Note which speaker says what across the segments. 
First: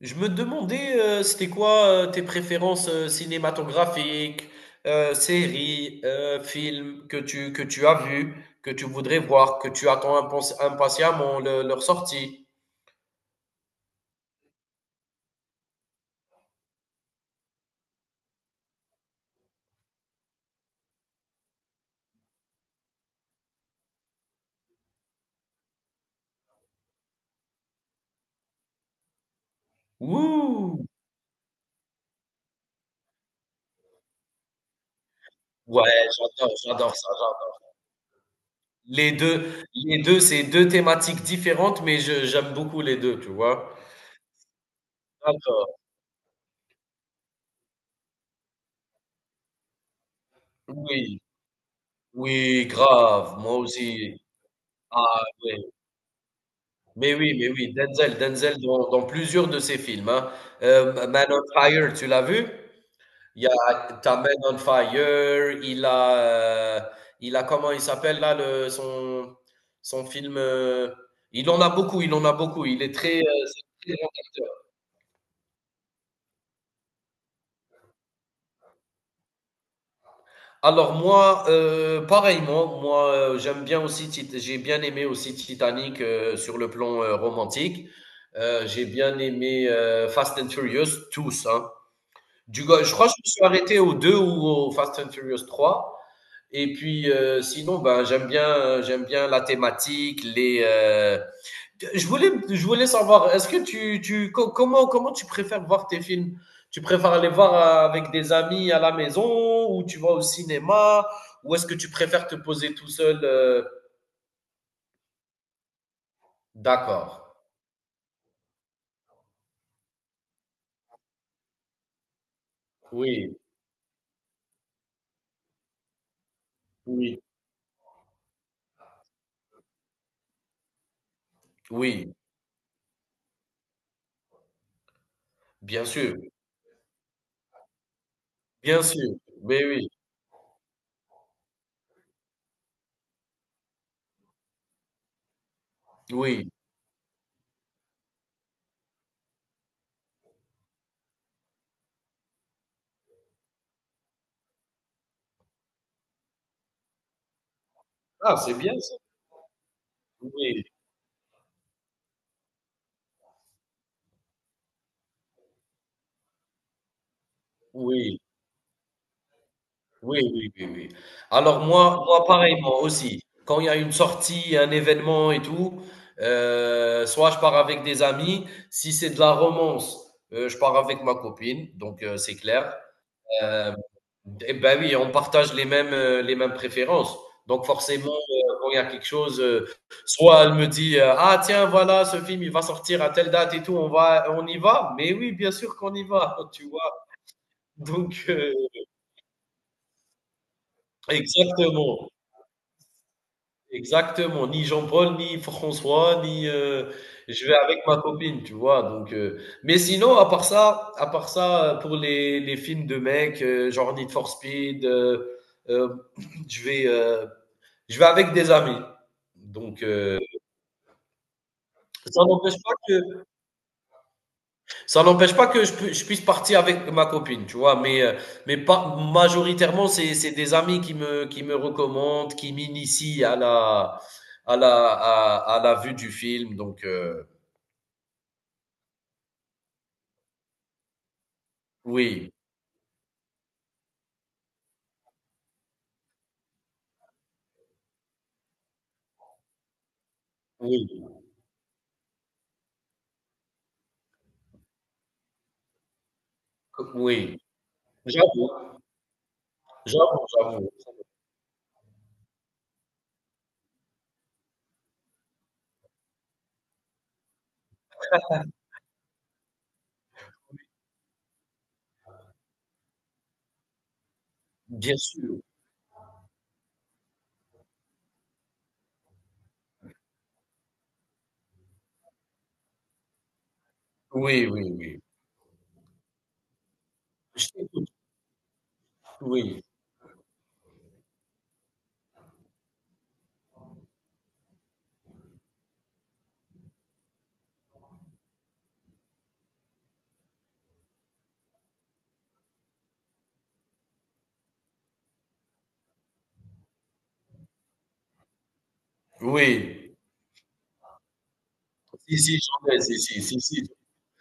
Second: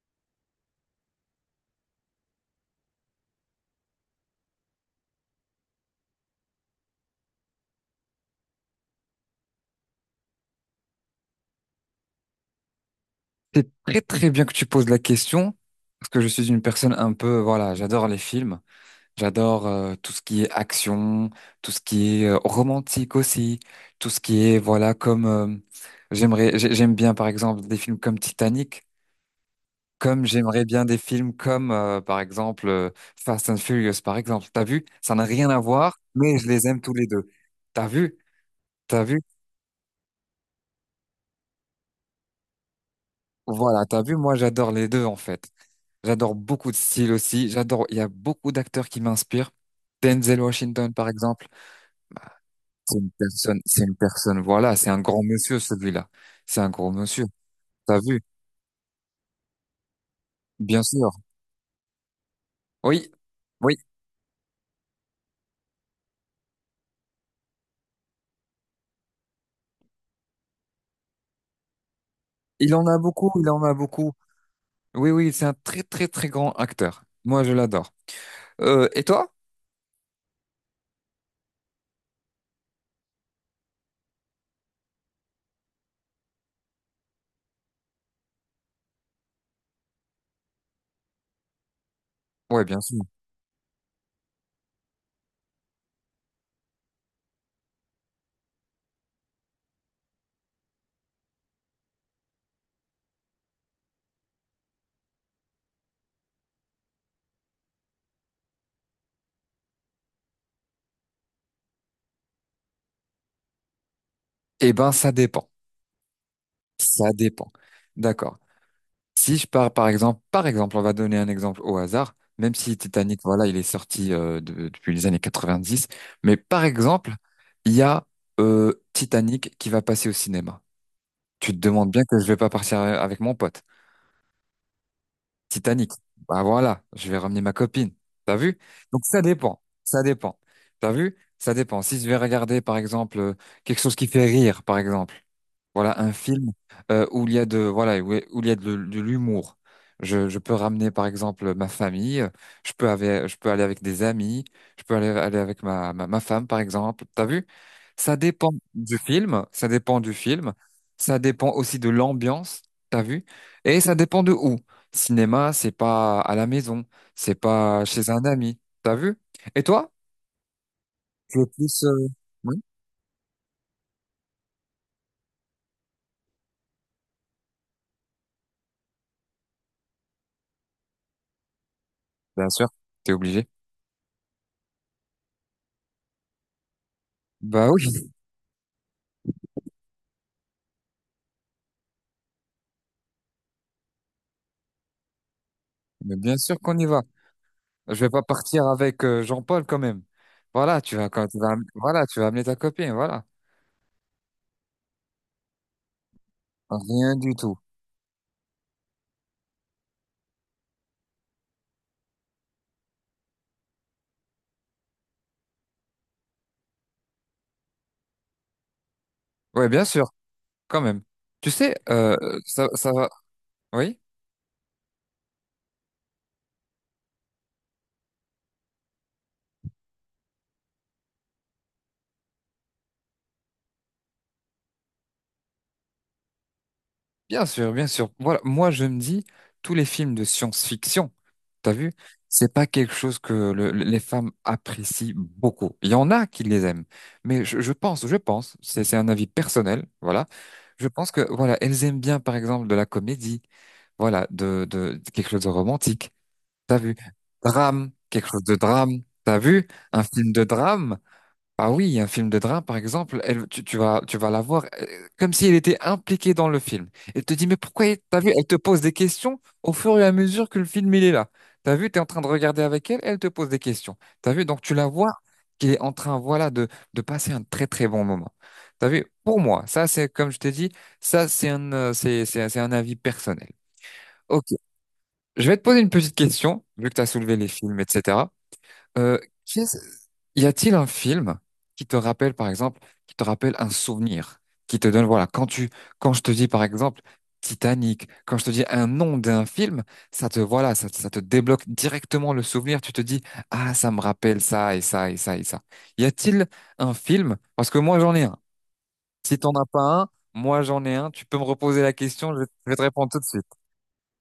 Speaker 1: Je me demandais, c'était quoi tes préférences cinématographiques, séries, films que tu as vus, que tu voudrais voir, que tu attends impatiemment leur sortie.
Speaker 2: C'est très très bien que tu poses la question, parce que je suis une personne un peu, voilà, j'adore les films, j'adore tout ce qui est action, tout ce qui est romantique aussi, tout ce qui est, voilà, comme j'aimerais, j'aime bien par exemple des films comme Titanic, comme j'aimerais
Speaker 1: Ouh!
Speaker 2: bien des films comme par exemple Fast and Furious, par exemple. T'as vu? Ça n'a rien à voir,
Speaker 1: Ouais,
Speaker 2: mais je les aime tous
Speaker 1: j'adore
Speaker 2: les
Speaker 1: ça,
Speaker 2: deux.
Speaker 1: j'adore.
Speaker 2: T'as vu? T'as vu?
Speaker 1: Les deux, c'est deux thématiques différentes, mais j'aime beaucoup les deux, tu vois.
Speaker 2: Voilà, t'as vu? Moi, j'adore les deux en fait.
Speaker 1: D'accord.
Speaker 2: J'adore beaucoup de styles aussi. J'adore, il y a beaucoup d'acteurs qui m'inspirent. Denzel Washington, par
Speaker 1: Oui,
Speaker 2: exemple,
Speaker 1: oui, grave, moi
Speaker 2: c'est une
Speaker 1: aussi.
Speaker 2: personne, voilà, c'est un grand
Speaker 1: Ah,
Speaker 2: monsieur,
Speaker 1: oui.
Speaker 2: celui-là. C'est un grand
Speaker 1: Mais
Speaker 2: monsieur.
Speaker 1: oui, mais oui,
Speaker 2: T'as
Speaker 1: Denzel,
Speaker 2: vu?
Speaker 1: Denzel dans plusieurs de ses films, hein.
Speaker 2: Bien sûr.
Speaker 1: Man on Fire, tu l'as vu?
Speaker 2: Oui,
Speaker 1: Il y
Speaker 2: oui,
Speaker 1: a t'as Man on Fire, euh, il a comment il s'appelle là le son film. Il en a beaucoup, il en a beaucoup.
Speaker 2: il
Speaker 1: Il
Speaker 2: en
Speaker 1: est
Speaker 2: a
Speaker 1: très,
Speaker 2: beaucoup, il en
Speaker 1: c'est
Speaker 2: a
Speaker 1: un très grand
Speaker 2: beaucoup.
Speaker 1: acteur.
Speaker 2: Oui, oui, c'est un très, très, très grand acteur. Moi, je l'adore. Et toi?
Speaker 1: Alors moi, pareillement, moi j'aime bien aussi, j'ai bien aimé aussi Titanic sur le plan romantique. J'ai bien aimé Fast and Furious, tous, hein.
Speaker 2: Ouais, bien
Speaker 1: Je
Speaker 2: sûr.
Speaker 1: crois que je me suis arrêté au 2 ou au Fast and Furious trois. Et puis, sinon, ben, j'aime bien la thématique, les. Je voulais, je voulais savoir, est-ce que comment, comment tu préfères voir tes films? Tu préfères aller voir avec des amis à la maison ou tu vas au cinéma ou est-ce que tu préfères te poser tout seul?
Speaker 2: Eh ben, ça dépend.
Speaker 1: D'accord.
Speaker 2: Ça dépend. D'accord. Si je pars, par exemple, on va donner un exemple au hasard, même si Titanic,
Speaker 1: Oui,
Speaker 2: voilà, il est sorti depuis les années 90. Mais par exemple,
Speaker 1: oui,
Speaker 2: il y a Titanic qui va passer au cinéma. Tu te demandes bien
Speaker 1: oui,
Speaker 2: que je vais pas partir avec mon pote.
Speaker 1: bien
Speaker 2: Titanic.
Speaker 1: sûr,
Speaker 2: Bah voilà, je vais ramener ma copine. T'as vu?
Speaker 1: bien sûr.
Speaker 2: Donc ça dépend.
Speaker 1: Mais oui,
Speaker 2: Ça dépend. T'as vu? Ça dépend. Si je vais regarder, par exemple, quelque chose qui fait rire, par exemple. Voilà un
Speaker 1: oui.
Speaker 2: film où il y a de voilà où il y a de l'humour. Je peux ramener par exemple ma famille, je peux aller avec des amis, je peux aller, aller avec ma femme par exemple. T'as vu? Ça
Speaker 1: Ah,
Speaker 2: dépend
Speaker 1: c'est bien ça.
Speaker 2: du film, ça dépend du film,
Speaker 1: Oui,
Speaker 2: ça dépend aussi de l'ambiance. T'as vu? Et ça dépend de où. Cinéma, c'est pas à la maison, c'est pas chez
Speaker 1: oui.
Speaker 2: un ami. T'as vu? Et toi?
Speaker 1: Oui, oui, oui, oui.
Speaker 2: Tu es
Speaker 1: Alors
Speaker 2: plus
Speaker 1: moi moi
Speaker 2: oui,
Speaker 1: pareil, moi aussi. Quand il y a une sortie, un événement et tout, soit je pars avec des amis, si c'est de la romance, je pars avec ma copine, donc c'est
Speaker 2: bien sûr,
Speaker 1: clair.
Speaker 2: t'es obligé.
Speaker 1: Hem, et ben oui, on partage les mêmes préférences. Donc
Speaker 2: Bah oui,
Speaker 1: forcément, quand il y a quelque chose, soit elle me dit, «Ah tiens, voilà, ce film, il va sortir à telle date et tout, on y va?» Mais oui, bien sûr qu'on y
Speaker 2: mais bien
Speaker 1: va,
Speaker 2: sûr
Speaker 1: tu
Speaker 2: qu'on y va.
Speaker 1: vois?
Speaker 2: Je vais
Speaker 1: Donc
Speaker 2: pas partir avec Jean-Paul quand même. Voilà, tu vas quand tu vas, voilà,
Speaker 1: exactement.
Speaker 2: tu vas amener ta copine, voilà.
Speaker 1: Exactement, ni Jean-Paul, ni François, ni
Speaker 2: Rien du
Speaker 1: je vais
Speaker 2: tout.
Speaker 1: avec ma copine, tu vois? Donc mais sinon, à part ça, pour les films de mecs, genre Need for Speed, hem, je vais, heu, je vais avec des amis.
Speaker 2: Ouais,
Speaker 1: Donc
Speaker 2: bien sûr, quand même. Tu sais,
Speaker 1: ça n'empêche pas
Speaker 2: ça va.
Speaker 1: que
Speaker 2: Oui,
Speaker 1: ça n'empêche pas que je puisse partir avec ma copine, tu vois, mais pas, majoritairement, c'est des amis qui me recommandent, qui m'initient à la, à la vue du film. Donc,
Speaker 2: bien sûr, bien sûr. Voilà, moi je me dis, tous les films de science-fiction, t'as vu,
Speaker 1: oui,
Speaker 2: c'est pas quelque chose que les femmes apprécient beaucoup. Il y en a qui les aiment, mais je pense, c'est un avis personnel, voilà. Je
Speaker 1: oui,
Speaker 2: pense que voilà, elles aiment bien, par exemple, de la comédie, voilà, de quelque chose de romantique. T'as vu?
Speaker 1: oui.
Speaker 2: Drame, quelque chose
Speaker 1: J'avoue,
Speaker 2: de drame. T'as vu? Un
Speaker 1: j'avoue,
Speaker 2: film de
Speaker 1: j'avoue.
Speaker 2: drame? Ah oui, un film de drame, par exemple, tu vas la voir comme si elle était impliquée dans le film. Elle te dit, mais pourquoi, t'as vu? Elle te pose des questions au fur et à mesure que le film, il est là. T'as vu? T'es en train de regarder avec elle, elle te pose des questions. T'as vu? Donc, tu la
Speaker 1: Bien
Speaker 2: vois
Speaker 1: sûr.
Speaker 2: qui est en train, voilà, de passer un très, très bon moment. T'as vu? Pour moi, ça, c'est, comme je t'ai dit, ça, c'est un avis personnel.
Speaker 1: Oui,
Speaker 2: Ok.
Speaker 1: oui, oui.
Speaker 2: Je vais te poser une petite question, vu que tu as soulevé
Speaker 1: Je
Speaker 2: les films,
Speaker 1: t'écoute.
Speaker 2: etc. Euh,
Speaker 1: Oui,
Speaker 2: qu'est-ce- y a-t-il un film qui te rappelle, par exemple, qui te rappelle un souvenir, qui te donne, voilà, quand tu, quand je te dis, par exemple, Titanic, quand je te dis un nom d'un film, ça te, voilà, ça te débloque directement le souvenir. Tu te dis, ah, ça me rappelle ça et ça et ça et ça. Y a-t-il un film? Parce que moi, j'en ai un. Si t'en as pas
Speaker 1: oui.
Speaker 2: un, moi, j'en ai un. Tu peux me reposer la
Speaker 1: Si,
Speaker 2: question,
Speaker 1: si,
Speaker 2: je
Speaker 1: j'en
Speaker 2: vais
Speaker 1: ai,
Speaker 2: te
Speaker 1: si,
Speaker 2: répondre tout
Speaker 1: si,
Speaker 2: de
Speaker 1: si,
Speaker 2: suite.
Speaker 1: si,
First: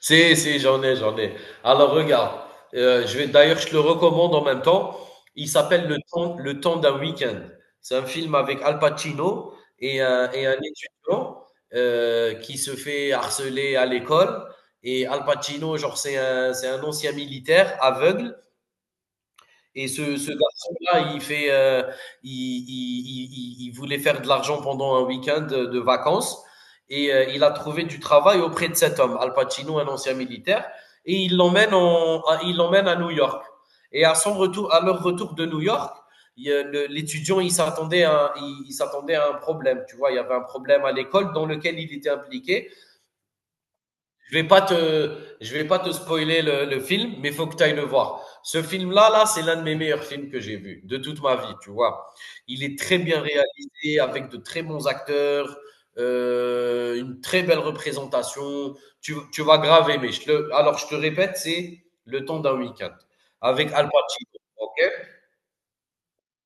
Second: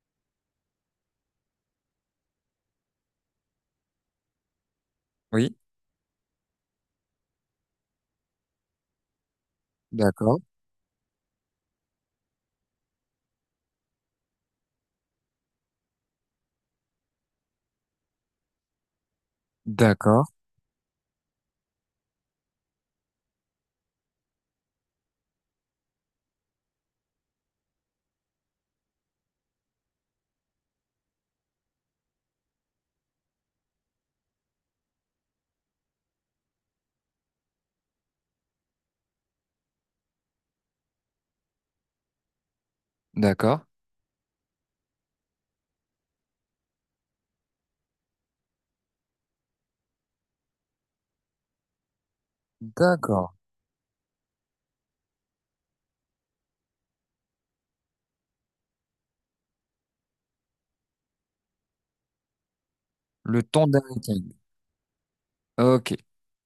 Speaker 1: si, si, j'en ai, j'en ai. Alors regarde, je vais d'ailleurs, je te le recommande en même temps. Il
Speaker 2: Oui,
Speaker 1: s'appelle Le temps d'un week-end. C'est un film avec Al Pacino et
Speaker 2: d'accord,
Speaker 1: et un étudiant qui se fait harceler à l'école. Et Al Pacino, genre, c'est un ancien militaire aveugle et
Speaker 2: d'accord,
Speaker 1: ce garçon-là, il, fait, il, il voulait faire de l'argent pendant un week-end de vacances et il a trouvé du travail auprès de cet homme, Al Pacino, un ancien militaire, et il l'emmène à New York. Et à son retour, à leur retour de New York, l'étudiant, il s'attendait à un problème, tu vois, il y avait un problème à l'école dans lequel il était impliqué.
Speaker 2: d'accord.
Speaker 1: Je vais pas te spoiler le film, mais il faut que tu ailles le voir. Ce là, c'est l'un de mes meilleurs films que j'ai vu de toute ma vie, tu vois. Il est très bien
Speaker 2: D'accord.
Speaker 1: réalisé, avec de très bons acteurs, une très belle représentation. Tu vas grave aimer. Alors, je te répète, c'est Le temps d'un week-end
Speaker 2: Le thon
Speaker 1: avec Al
Speaker 2: d'Aricagne.
Speaker 1: Pacino. Ok,
Speaker 2: Ok,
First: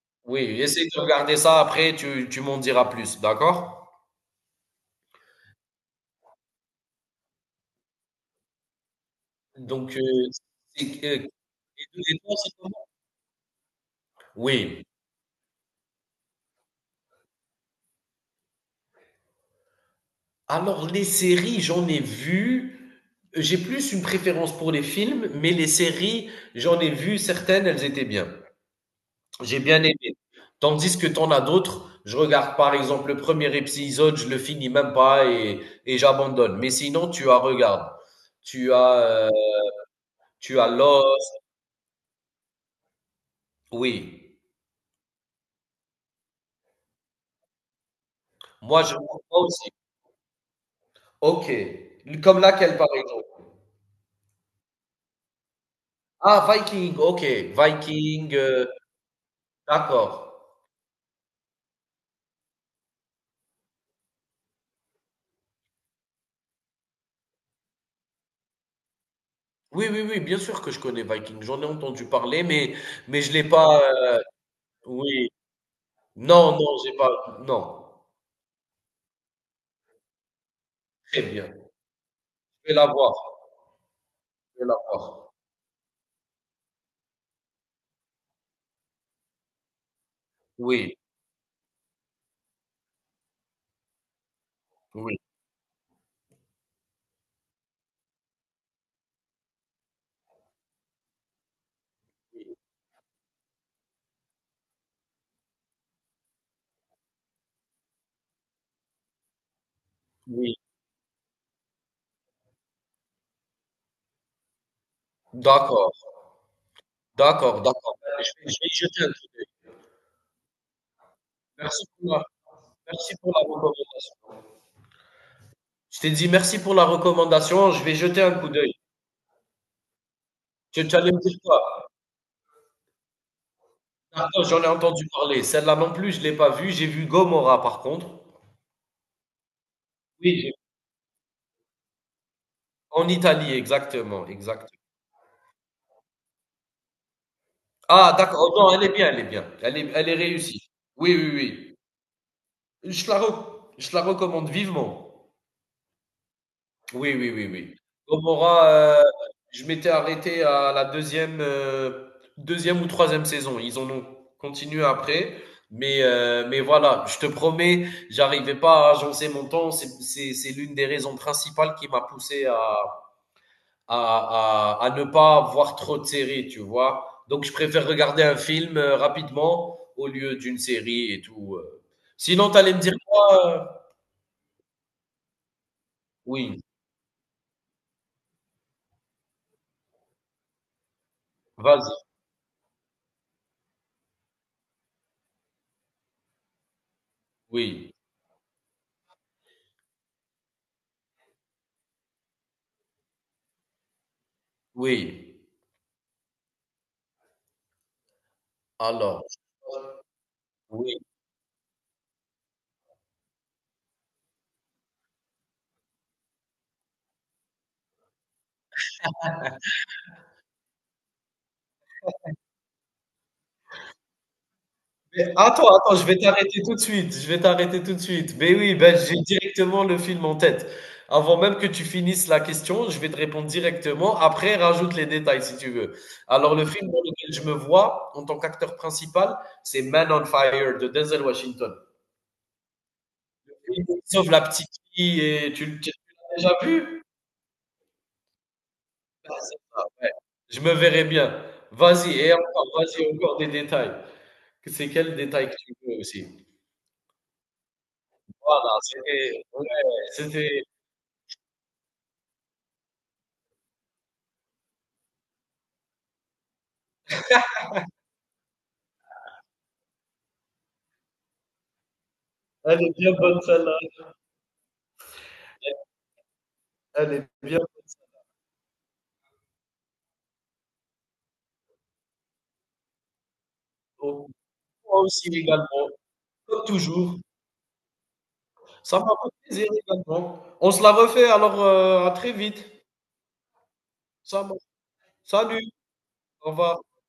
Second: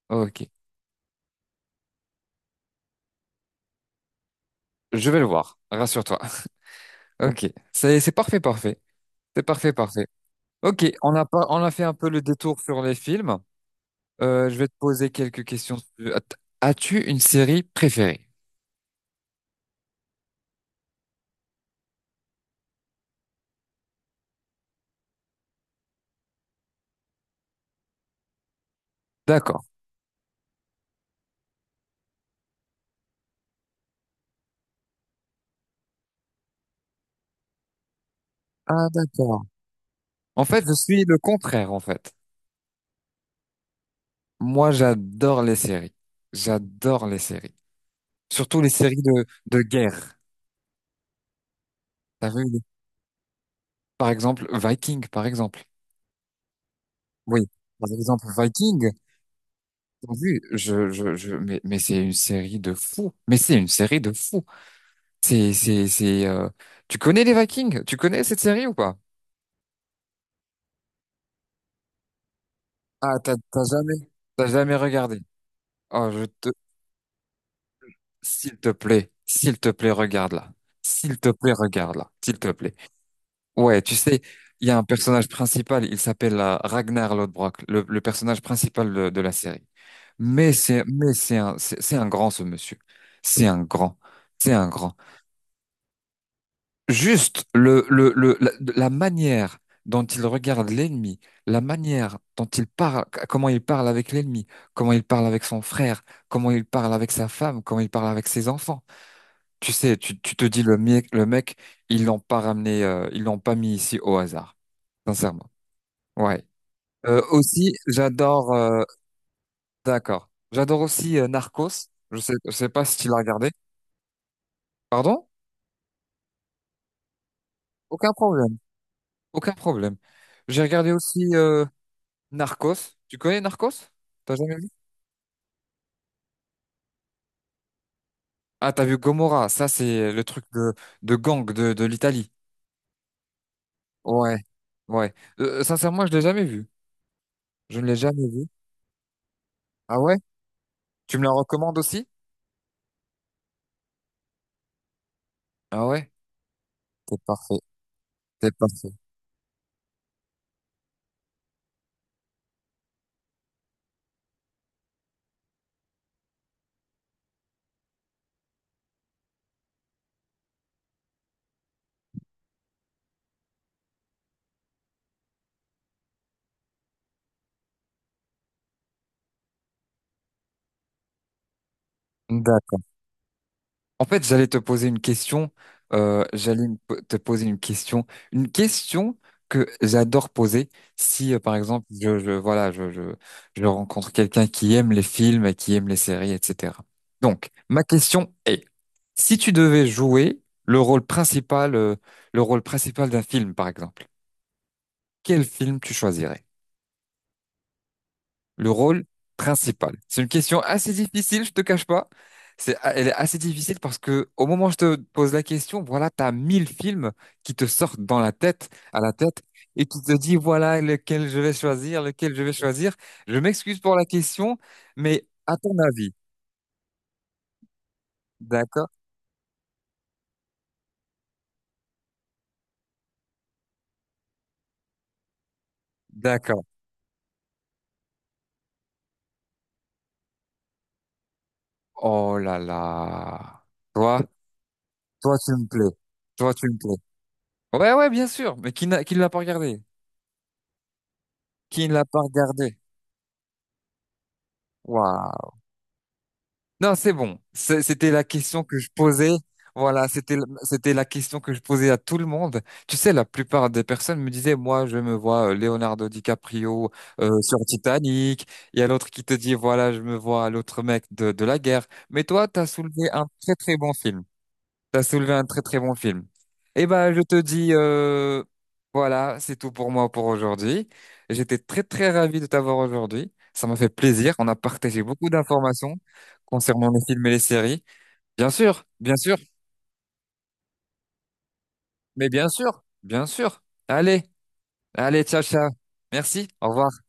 Speaker 2: ok.
Speaker 1: oui, essaye de regarder ça après, tu m'en diras plus, d'accord?
Speaker 2: Je vais le voir. Rassure-toi. Ok. C'est parfait, parfait. C'est parfait,
Speaker 1: Donc,
Speaker 2: parfait. Ok,
Speaker 1: c'est-
Speaker 2: on
Speaker 1: euh,
Speaker 2: a pas, on a fait un
Speaker 1: et-
Speaker 2: peu
Speaker 1: et
Speaker 2: le détour sur les films. Je vais te
Speaker 1: oui.
Speaker 2: poser quelques questions. As-tu une série préférée?
Speaker 1: Alors, les séries, j'en ai vu. J'ai plus une préférence pour les films, mais les séries, j'en ai vu certaines, elles étaient bien. J'ai
Speaker 2: D'accord.
Speaker 1: bien aimé. Tandis que t'en as d'autres, je regarde par exemple le premier épisode, je le finis même pas et, et j'abandonne. Mais sinon, tu as regarde. Tu
Speaker 2: Ah,
Speaker 1: as, euh,
Speaker 2: d'accord. En
Speaker 1: tu
Speaker 2: fait,
Speaker 1: as
Speaker 2: je suis le
Speaker 1: Lost.
Speaker 2: contraire, en fait.
Speaker 1: Oui.
Speaker 2: Moi, j'adore les séries. J'adore les séries. Surtout les
Speaker 1: Moi, je
Speaker 2: séries
Speaker 1: moi
Speaker 2: de
Speaker 1: aussi.
Speaker 2: guerre.
Speaker 1: Ok.
Speaker 2: T'as
Speaker 1: Comme
Speaker 2: vu,
Speaker 1: laquelle, par exemple?
Speaker 2: par exemple, Viking, par exemple.
Speaker 1: Ah, Viking. Ok.
Speaker 2: Oui. Par exemple,
Speaker 1: Viking.
Speaker 2: Viking.
Speaker 1: D'accord.
Speaker 2: Oui, mais c'est une série de fous. Mais c'est une série de fous. C'est, c'est, c'est, euh, Tu connais les Vikings? Tu connais cette série ou pas?
Speaker 1: Oui, oui, oui, bien sûr que je connais Viking. J'en ai entendu parler,
Speaker 2: Ah,
Speaker 1: mais je
Speaker 2: t'as,
Speaker 1: l'ai
Speaker 2: t'as
Speaker 1: pas.
Speaker 2: jamais, t'as jamais regardé.
Speaker 1: Oui.
Speaker 2: Oh,
Speaker 1: Non, non, j'ai pas. Non.
Speaker 2: s'il te plaît, regarde-la. S'il
Speaker 1: Très
Speaker 2: te plaît,
Speaker 1: bien.
Speaker 2: regarde-la. S'il te
Speaker 1: Je
Speaker 2: plaît.
Speaker 1: vais la voir.
Speaker 2: Ouais, tu sais,
Speaker 1: Je vais
Speaker 2: il y
Speaker 1: la
Speaker 2: a un personnage
Speaker 1: voir.
Speaker 2: principal, il s'appelle Ragnar Lodbrok, le personnage principal de la série.
Speaker 1: Oui,
Speaker 2: Mais c'est un, c'est un grand, ce monsieur. C'est un grand. C'est un grand.
Speaker 1: oui,
Speaker 2: Juste la manière dont il regarde l'ennemi, la manière dont il parle, comment il parle avec l'ennemi, comment il parle avec son frère, comment il parle avec sa femme, comment il parle avec ses enfants. Tu sais, tu te
Speaker 1: oui.
Speaker 2: dis le mec, ils l'ont pas ramené, ils l'ont pas mis ici au hasard, sincèrement.
Speaker 1: D'accord,
Speaker 2: Ouais.
Speaker 1: d'accord,
Speaker 2: Aussi,
Speaker 1: d'accord. Je vais,
Speaker 2: j'adore.
Speaker 1: je vais y jeter un coup d'œil.
Speaker 2: D'accord. J'adore aussi
Speaker 1: Merci
Speaker 2: Narcos.
Speaker 1: pour la,
Speaker 2: Je sais pas si tu
Speaker 1: merci
Speaker 2: l'as
Speaker 1: pour la
Speaker 2: regardé.
Speaker 1: recommandation.
Speaker 2: Pardon?
Speaker 1: Je t'ai dit merci pour la recommandation. Je vais
Speaker 2: Aucun
Speaker 1: jeter un coup
Speaker 2: problème.
Speaker 1: d'œil.
Speaker 2: Aucun problème. J'ai
Speaker 1: Tu,
Speaker 2: regardé
Speaker 1: tu allais me
Speaker 2: aussi.
Speaker 1: dire quoi?
Speaker 2: Narcos. Tu connais Narcos? T'as
Speaker 1: D'accord,
Speaker 2: jamais
Speaker 1: j'en ai
Speaker 2: vu?
Speaker 1: entendu parler. Celle-là non plus, je l'ai pas vue. J'ai vu Gomorra par contre.
Speaker 2: Ah, t'as vu Gomorra. Ça, c'est le
Speaker 1: Oui,
Speaker 2: truc
Speaker 1: j'ai-
Speaker 2: de gang de l'Italie.
Speaker 1: en Italie, exactement,
Speaker 2: Ouais,
Speaker 1: exactement.
Speaker 2: ouais. Sincèrement, je l'ai jamais vu. Je ne l'ai
Speaker 1: Ah,
Speaker 2: jamais vu.
Speaker 1: d'accord. Oh, non, elle est bien, elle est bien.
Speaker 2: Ah
Speaker 1: Elle est
Speaker 2: ouais?
Speaker 1: réussie. Oui,
Speaker 2: Tu me la
Speaker 1: oui,
Speaker 2: recommandes aussi?
Speaker 1: oui. Je la recommande vivement.
Speaker 2: Ah ouais?
Speaker 1: Oui,
Speaker 2: T'es
Speaker 1: oui, oui,
Speaker 2: parfait.
Speaker 1: oui.
Speaker 2: T'es
Speaker 1: Gomorrah,
Speaker 2: parfait.
Speaker 1: je m'étais arrêté à la deuxième, deuxième ou troisième saison. Ils en ont continué après. Mais voilà, je te promets, j'arrivais pas à agencer mon temps. C'est l'une des raisons principales qui m'a poussé à ne pas voir trop de séries, tu vois. Donc, je préfère regarder un film rapidement au lieu d'une série et tout. Sinon, tu allais
Speaker 2: D'accord.
Speaker 1: me dire quoi? euh
Speaker 2: En fait, j'allais te poser une question.
Speaker 1: Oui,
Speaker 2: Te poser une question que j'adore poser. Si, par exemple,
Speaker 1: vas-y,
Speaker 2: je rencontre quelqu'un qui aime les films et qui aime les séries, etc. Donc, ma
Speaker 1: oui,
Speaker 2: question est, si tu devais jouer le rôle principal, euh, le rôle principal d'un film, par exemple,
Speaker 1: oui.
Speaker 2: quel film tu choisirais? Le rôle
Speaker 1: Alors,
Speaker 2: principal? C'est une question assez
Speaker 1: oui.
Speaker 2: difficile, je te cache pas. C'est, ah, elle est assez difficile parce que au moment où je te pose la question, voilà, t'as mille films qui te sortent dans la tête, à la tête, et tu te dis, voilà, lequel je vais choisir, lequel je vais choisir. Je m'excuse pour la question, mais
Speaker 1: Mais
Speaker 2: à
Speaker 1: attends,
Speaker 2: ton
Speaker 1: attends, je
Speaker 2: avis,
Speaker 1: vais t'arrêter tout de suite. Je vais t'arrêter tout de suite. Mais oui,
Speaker 2: d'accord?
Speaker 1: ben, j'ai directement le film en tête. Avant même que tu finisses la question, je vais te répondre directement. Après, rajoute les détails si tu veux. Alors,
Speaker 2: D'accord.
Speaker 1: le film dans lequel je me vois en tant qu'acteur principal, c'est Man on Fire de Denzel Washington.
Speaker 2: Oh là là.
Speaker 1: Il
Speaker 2: Toi,
Speaker 1: sauve la petite fille
Speaker 2: toi, tu
Speaker 1: et
Speaker 2: me
Speaker 1: tu,
Speaker 2: plais.
Speaker 1: tu l'as
Speaker 2: Toi,
Speaker 1: déjà
Speaker 2: tu me plais.
Speaker 1: vu?
Speaker 2: Ouais, ouais, bien sûr. Mais qui n'a, qui ne l'a pas
Speaker 1: Vas-y.
Speaker 2: regardé?
Speaker 1: Je me verrai bien.
Speaker 2: Qui ne l'a
Speaker 1: Vas-y,
Speaker 2: pas
Speaker 1: et encore,
Speaker 2: regardé?
Speaker 1: vas-y, encore des détails. C'est quel détail
Speaker 2: Waouh.
Speaker 1: que tu veux aussi?
Speaker 2: Non, c'est bon. C'était la question
Speaker 1: Voilà,
Speaker 2: que je posais.
Speaker 1: c'était, ouais,
Speaker 2: Voilà, c'était,
Speaker 1: c'était
Speaker 2: c'était la question que je posais à tout le monde. Tu sais, la plupart des personnes me disaient, moi, je me vois Leonardo DiCaprio sur Titanic. Il y a l'autre qui te dit, voilà, je me vois l'autre mec de la guerre. Mais toi, t'as
Speaker 1: Elle est
Speaker 2: soulevé
Speaker 1: bien
Speaker 2: un
Speaker 1: bonne
Speaker 2: très, très
Speaker 1: celle-là.
Speaker 2: bon film. T'as soulevé un très très bon film. Eh ben,
Speaker 1: Elle
Speaker 2: je
Speaker 1: est
Speaker 2: te
Speaker 1: bien
Speaker 2: dis, voilà, c'est tout pour moi pour aujourd'hui. J'étais très très ravi de t'avoir aujourd'hui. Ça m'a fait
Speaker 1: bonne.
Speaker 2: plaisir. On a
Speaker 1: Moi
Speaker 2: partagé beaucoup
Speaker 1: aussi également,
Speaker 2: d'informations
Speaker 1: comme
Speaker 2: concernant les
Speaker 1: toujours.
Speaker 2: films et les séries.
Speaker 1: Ça m'a
Speaker 2: Bien
Speaker 1: fait
Speaker 2: sûr,
Speaker 1: plaisir également. On se la refait, alors à
Speaker 2: mais
Speaker 1: très
Speaker 2: bien
Speaker 1: vite.
Speaker 2: sûr, bien sûr. Allez,
Speaker 1: Ça, m'a-
Speaker 2: allez, ciao,
Speaker 1: salut,
Speaker 2: ciao. Merci,
Speaker 1: au
Speaker 2: au
Speaker 1: revoir.
Speaker 2: revoir.